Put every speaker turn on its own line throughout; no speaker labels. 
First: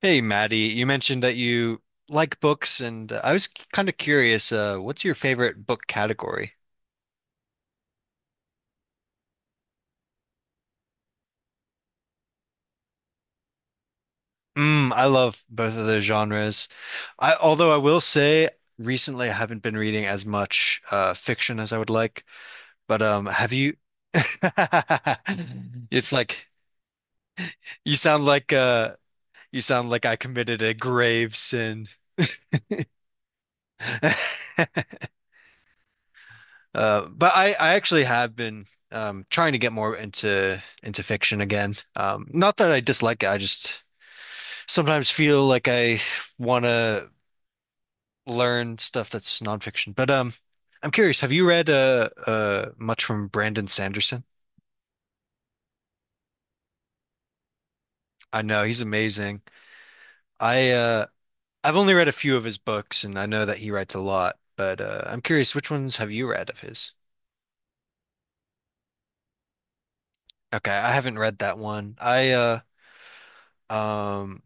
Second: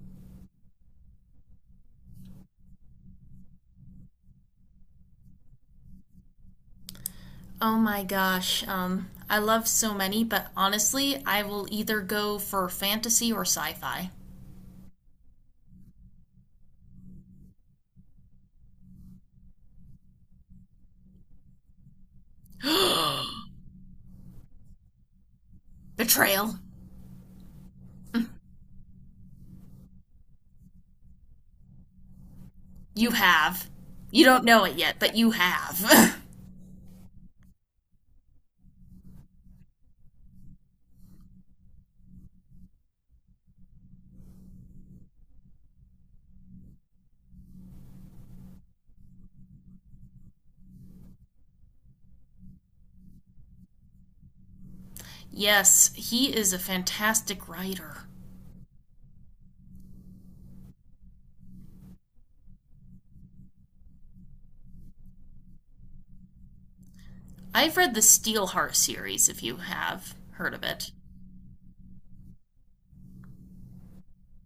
Hey, Maddie, you mentioned that you like books, and I was kind of curious, what's your favorite book category?
Oh my gosh. I love so many, but honestly, I will either go for fantasy or sci fi.
Mm, I love both of those genres. Although I will say, recently I haven't been reading as much fiction as I would like. But have you? It's like
Betrayal.
you sound like you sound like I committed a grave sin.
You have. You don't know it yet, but you have.
But I actually have been trying to get more into fiction again. Not that I dislike it, I just sometimes feel like I want to learn stuff that's nonfiction. But I'm curious, have you read much from Brandon Sanderson?
Yes, he is a fantastic writer.
I know he's amazing. I uh, I've only read a few of his books, and I know that he writes a lot. But I'm curious, which ones have you read of his?
I've read the Steelheart series, if you have heard of
Okay, I
it.
haven't read that one. I uh, um,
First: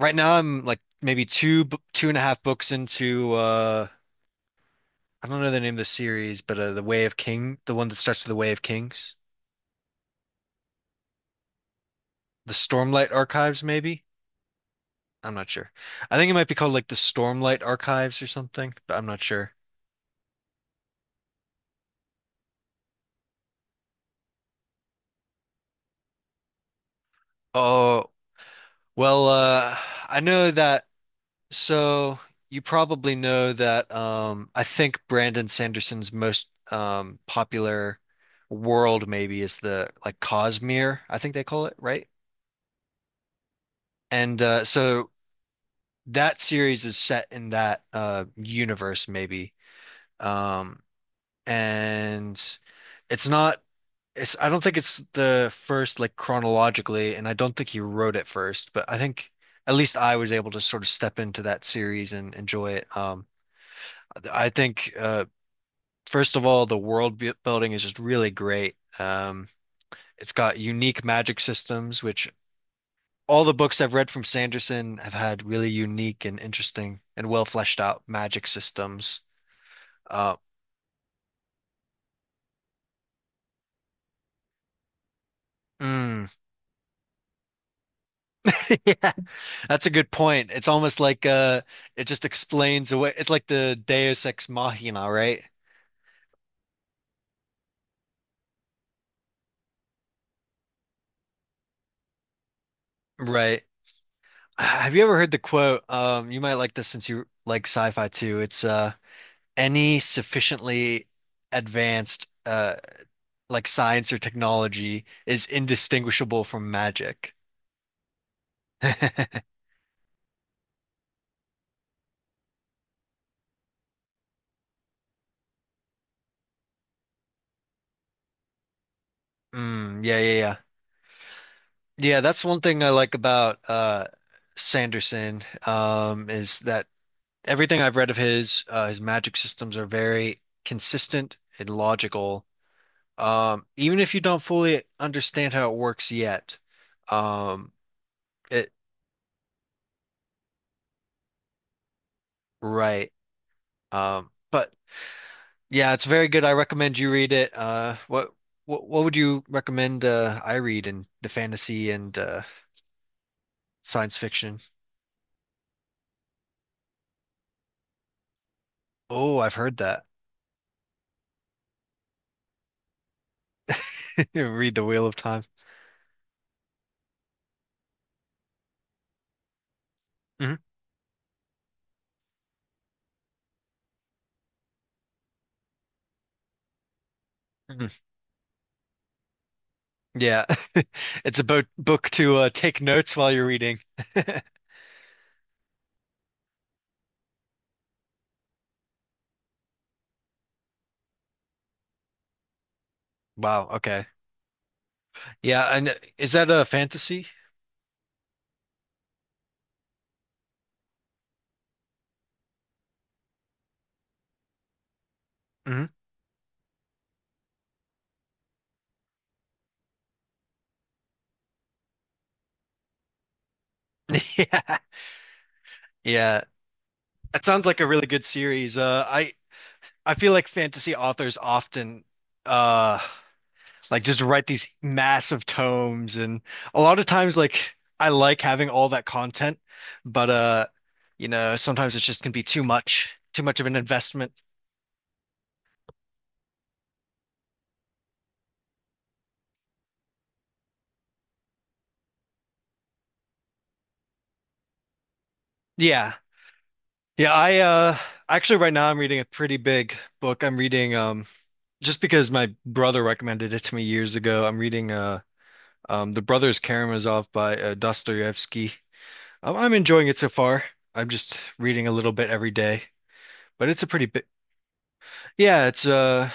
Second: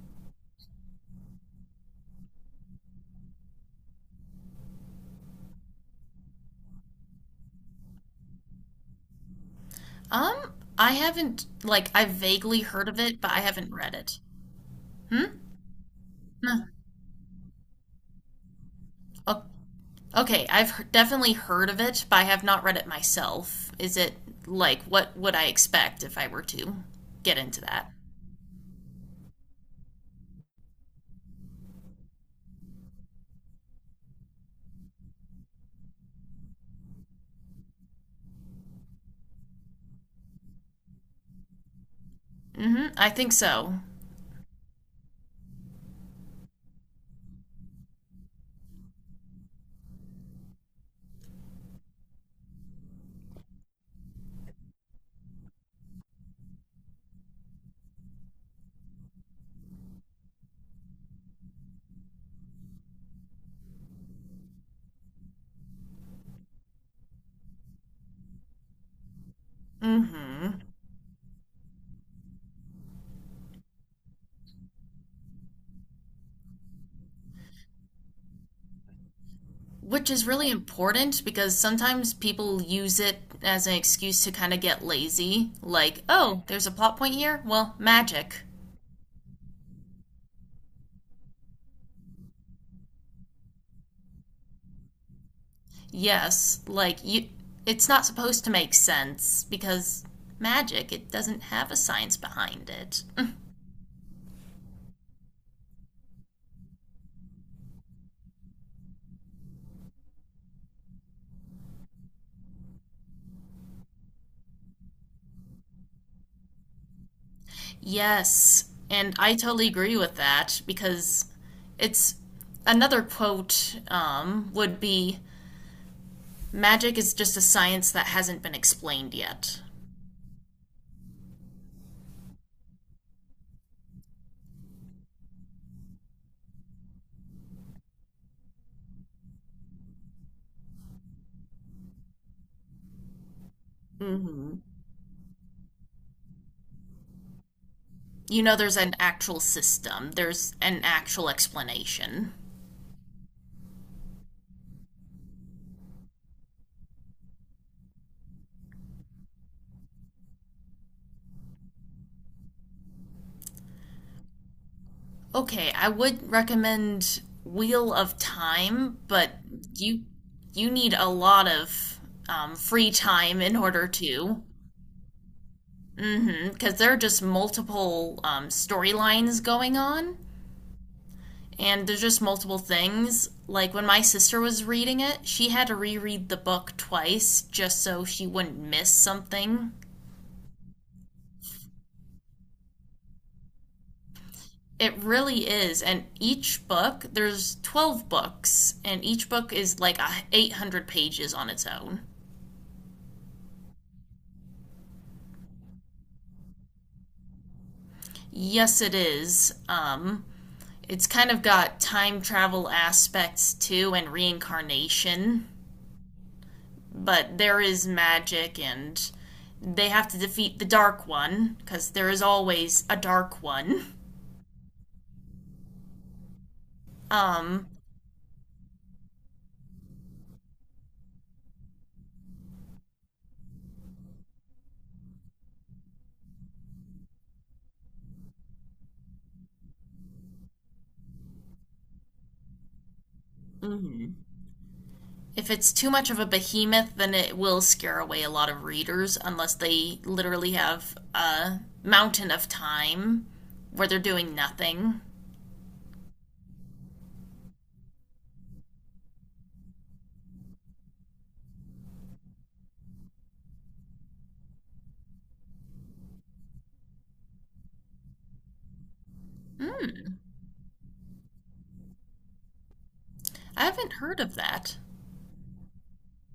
Right now, I'm like maybe two and a half books into I don't know the name of the series, but The Way of King, the one that starts with The Way of Kings,
I haven't, like, I've
the
vaguely heard of
Stormlight
it, but I
Archives,
haven't read
maybe.
it.
I'm
Hmm?
not sure. I think it might be
Huh.
called like the Stormlight Archives or something, but I'm not
I'll
sure.
Okay, I've definitely heard of it, but I have not read it myself. Is it like what would I expect if I were to get into that?
Oh, well, uh, I know that. So you probably know that. I think Brandon Sanderson's most popular world maybe is the like Cosmere, I think they call it, right?
Hmm, I think so.
And so that series is set in that universe maybe. Um and it's not it's I don't think it's the first like chronologically and I don't think he wrote it first, but I think at least I was able to sort of step into that series and enjoy it. I think first of all the building is just really great. Um, it's got
Hmm.
unique magic systems which all the books I've read from Sanderson have had really unique and interesting and well fleshed out magic systems.
Which is
Uh,
really important because sometimes people use it as an excuse to kind of get lazy. Like,
mm,
oh, there's a plot point here? Well, magic.
yeah, that's a good point. It's almost like it just explains away. It's like the Deus ex machina, right?
Yes, like you it's not supposed to make sense because magic, it doesn't have a science behind it.
Right. Have you ever heard the quote? You might like this since you like sci-fi too. It's any sufficiently advanced like science or technology is indistinguishable from magic.
Yes, and I totally agree with that because it's another quote, would be magic is just a science that hasn't been explained yet.
Mm, yeah, yeah, yeah. Yeah, that's one thing I like about Sanderson is that everything I've read of his magic systems are very consistent and logical. Even if you don't
Hmm
fully understand how it works yet, um,
You know,
it
there's an actual system, there's an actual explanation.
right. But yeah, it's very good. I recommend you read it. What would you recommend I read in the fantasy and science fiction?
Okay, I would recommend Wheel of Time, but
Oh, I've heard
you
that.
you need a lot of free time in order to.
Read The Wheel of Time.
Mm-hmm. Because there are just multiple storylines going on,
Mhm.
and there's just multiple things. Like when my sister was reading it, she had to reread the book twice just
Mhm.
so she wouldn't miss something.
Yeah, it's a bo book to take notes while you're reading.
It really is, and each book there's 12 books, and each book is like a 800 pages on its own.
Wow. Okay. Yeah, and is that a fantasy?
Yes, it is. It's kind of got time travel aspects too, and reincarnation.
Hmm.
But there is magic and they have to defeat the dark one because there is always a dark one.
Yeah, yeah. That sounds
Um,
like a really good series. I feel like fantasy authors often uh like just write these massive tomes, and a lot of times like I like having all that content, but you know, sometimes it just can be too much of an
hmm
investment.
if it's too much of a behemoth, then it will scare away a lot of readers unless they literally have a mountain of time where they're doing nothing.
Yeah. Yeah, I actually right now I'm reading a pretty big book. I'm reading just because my brother recommended it to me years ago. I'm reading The Brothers Karamazov by Dostoevsky. I'm enjoying it so far. I'm just reading a little bit every day,
I
but it's a
haven't
pretty
heard
bit.
of that.
Yeah,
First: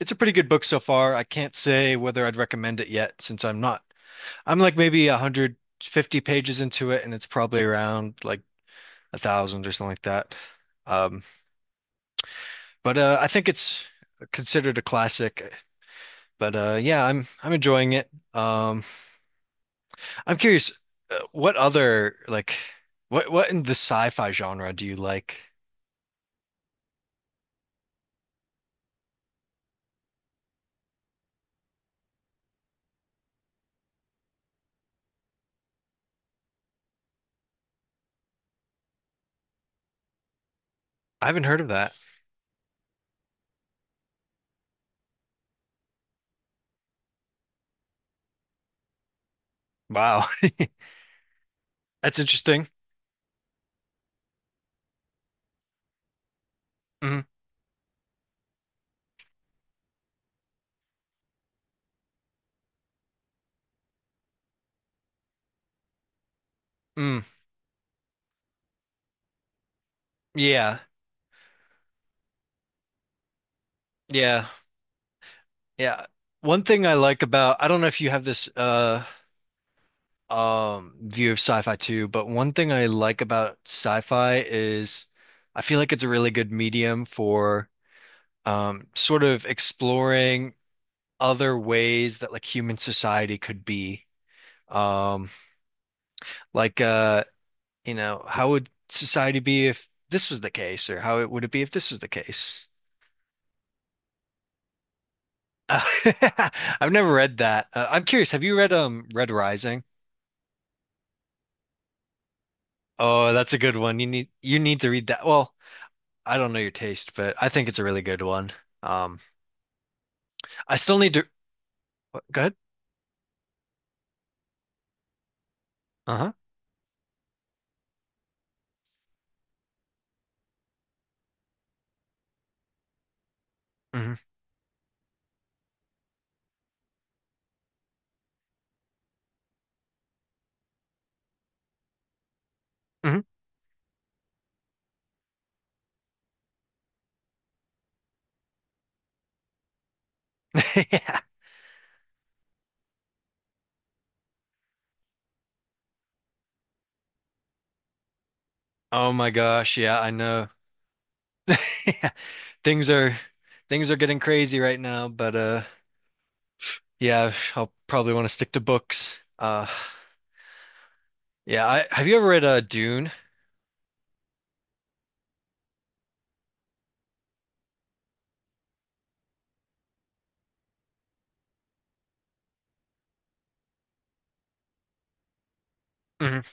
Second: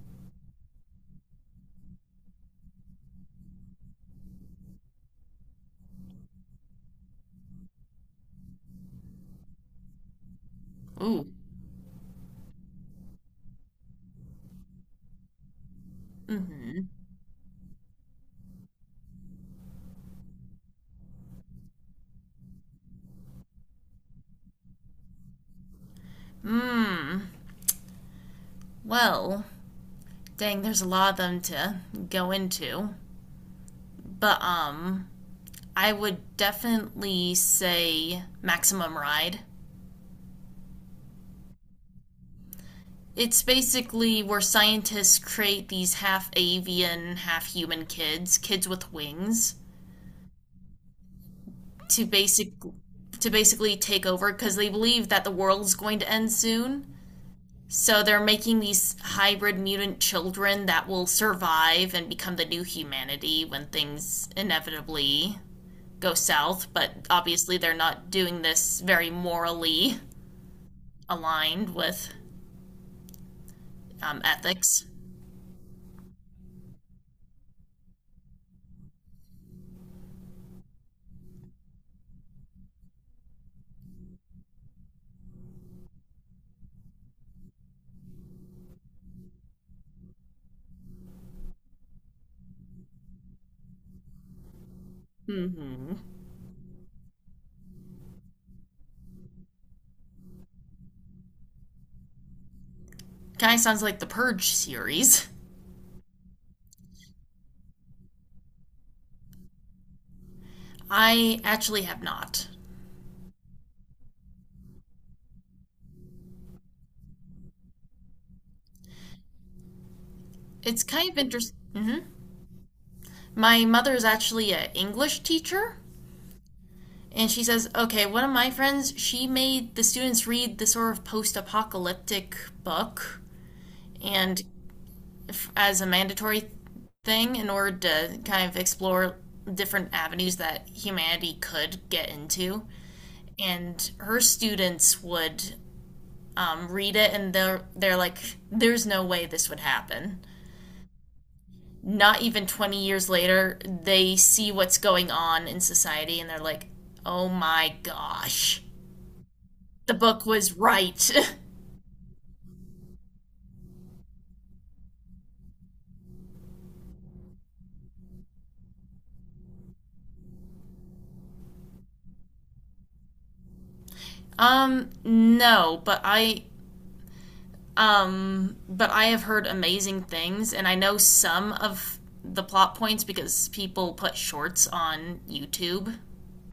it's a pretty good book so far. I can't say whether I'd recommend it yet since I'm not. I'm like maybe 150 pages into it, and it's probably around like a thousand or something like that. Um,
Ooh.
but I think it's considered a classic. But
Hmm
yeah, I'm enjoying it. Um, I'm curious, what other what in the sci-fi genre do you like?
Well, dang, there's a lot of them to go into. But I would definitely say Maximum Ride.
I haven't heard of that.
It's basically where scientists create these half avian, half human kids, kids with wings,
Wow,
to
that's
basic
interesting.
to basically take over because they believe that the world's going to end soon.
Hmm.
So they're making these hybrid mutant children that will survive and become the new humanity when things inevitably go south, but
Mm.
obviously they're not doing this very morally
Yeah.
aligned with
Yeah.
ethics.
Yeah. One thing I like about I don't know if you have this view of sci-fi too, but one thing I like about sci-fi is I feel like it's a really good medium for sort of exploring other ways that like human society could be. Um
Mm-hmm.
like you know, how would society be if this was the case, or how it would it be if this was the case?
Kind of sounds like the Purge series.
Uh, I've never read that. I'm curious, have you read Red Rising?
I actually have not.
Oh, that's a good one. You need to read that. Well, I don't know your taste, but I think it's a really good one. Um, I
It's
still
kind
need
of
to
interesting. Hmm
go ahead.
My mother is actually an English teacher,
Uh-huh.
and she says, okay, one of my friends, she made the students read the sort of post apocalyptic book,
Hmm.
and as a mandatory thing in order to kind of explore different avenues that humanity could get into.
Hmm.
And her students would read it and they're like, there's no way this would happen.
Yeah.
Not even 20 years later, they see what's going on in society and they're like, oh my gosh,
Oh my gosh,
the
yeah, I
book
know.
was right.
Yeah. Things are things are getting crazy right now, but yeah, I'll probably want to stick to books. Yeah, I have you ever read Dune?
No, but I have heard amazing things and I know some of the plot points because people put shorts on YouTube.
Mhm.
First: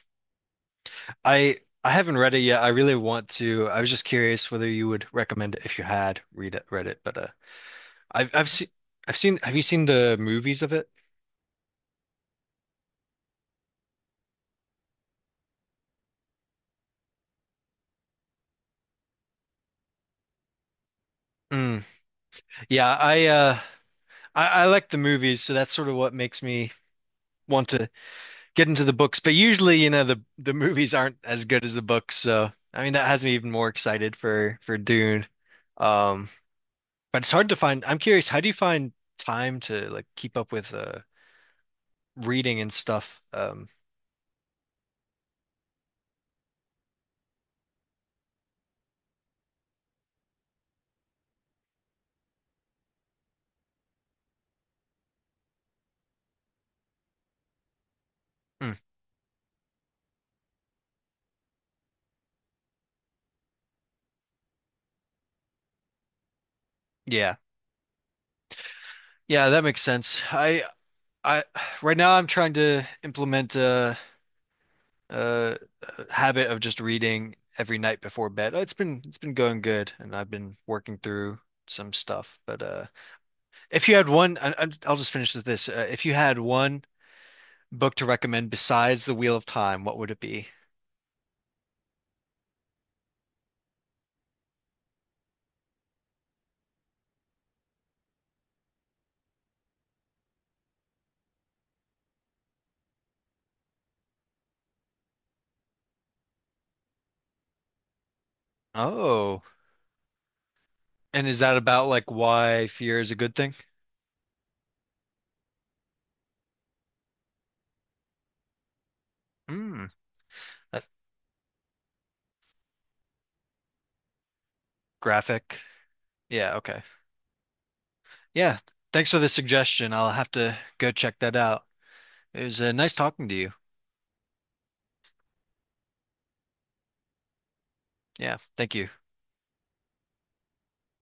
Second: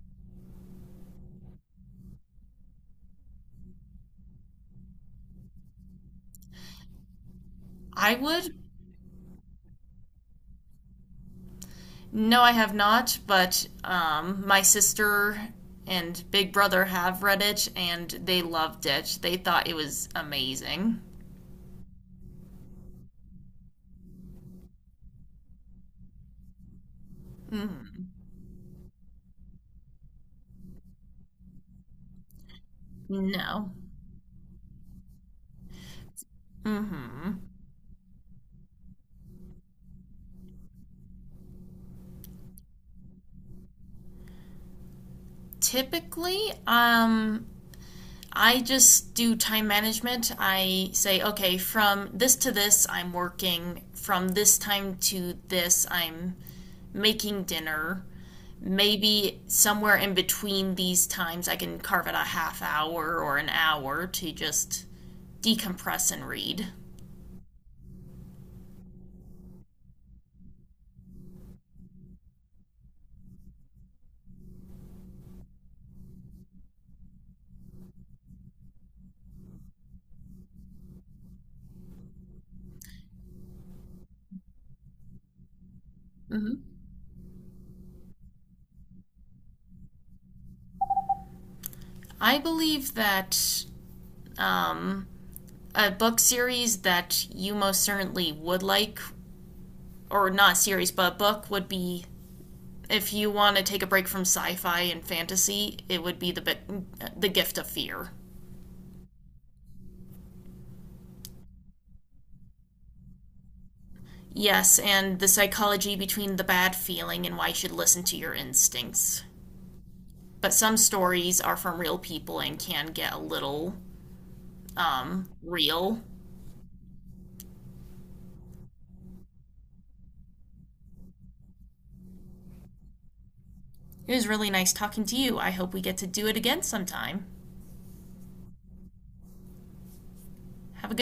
I haven't read it yet. I really want to. I was just curious whether you would recommend it if you had read it, read it. But
I
I've
would
seen Have you seen the movies of it?
No, I have not, but my sister and big brother have read it and they loved it. They thought it was amazing.
Mm. Yeah, I uh I like the movies, so that's sort of what makes me want to get into the books. But usually, you know, the movies aren't as good as the books. So I mean, that has me even more
No.
excited for Dune. Um, but it's
hmm
hard to find. I'm curious, how do you find time to like keep up with reading and stuff?
Typically, I just do time management. I say, okay, from this to this, I'm working. From this time to this, I'm making dinner.
Mm,
Maybe somewhere in between these times, I can carve out a half hour or an hour to just decompress and read.
yeah. Yeah, that makes sense. I right now I'm trying to implement a habit of just reading every night before bed. It's been going good, and I've been working through some stuff. But if you had I'll just finish with this. If you had
Mm-hmm.
one book to recommend besides The Wheel of Time, what would it be?
I believe that um, a book series that you most certainly would like, or not series, but a book would be if you want to take a break from sci-fi and fantasy, it would be the Gift of Fear.
Oh, and is that about like why fear is a good thing?
Yes, and the psychology between the bad feeling and why you should listen to your instincts.
Hmm,
But some
that's
stories are from real people and can get a little
graphic.
real.
Yeah, okay. Yeah, thanks for the suggestion. I'll have to go check that out. It was nice talking to you.
It was really nice talking to you. I hope we get to do it again sometime.
Yeah, thank you.
Have a good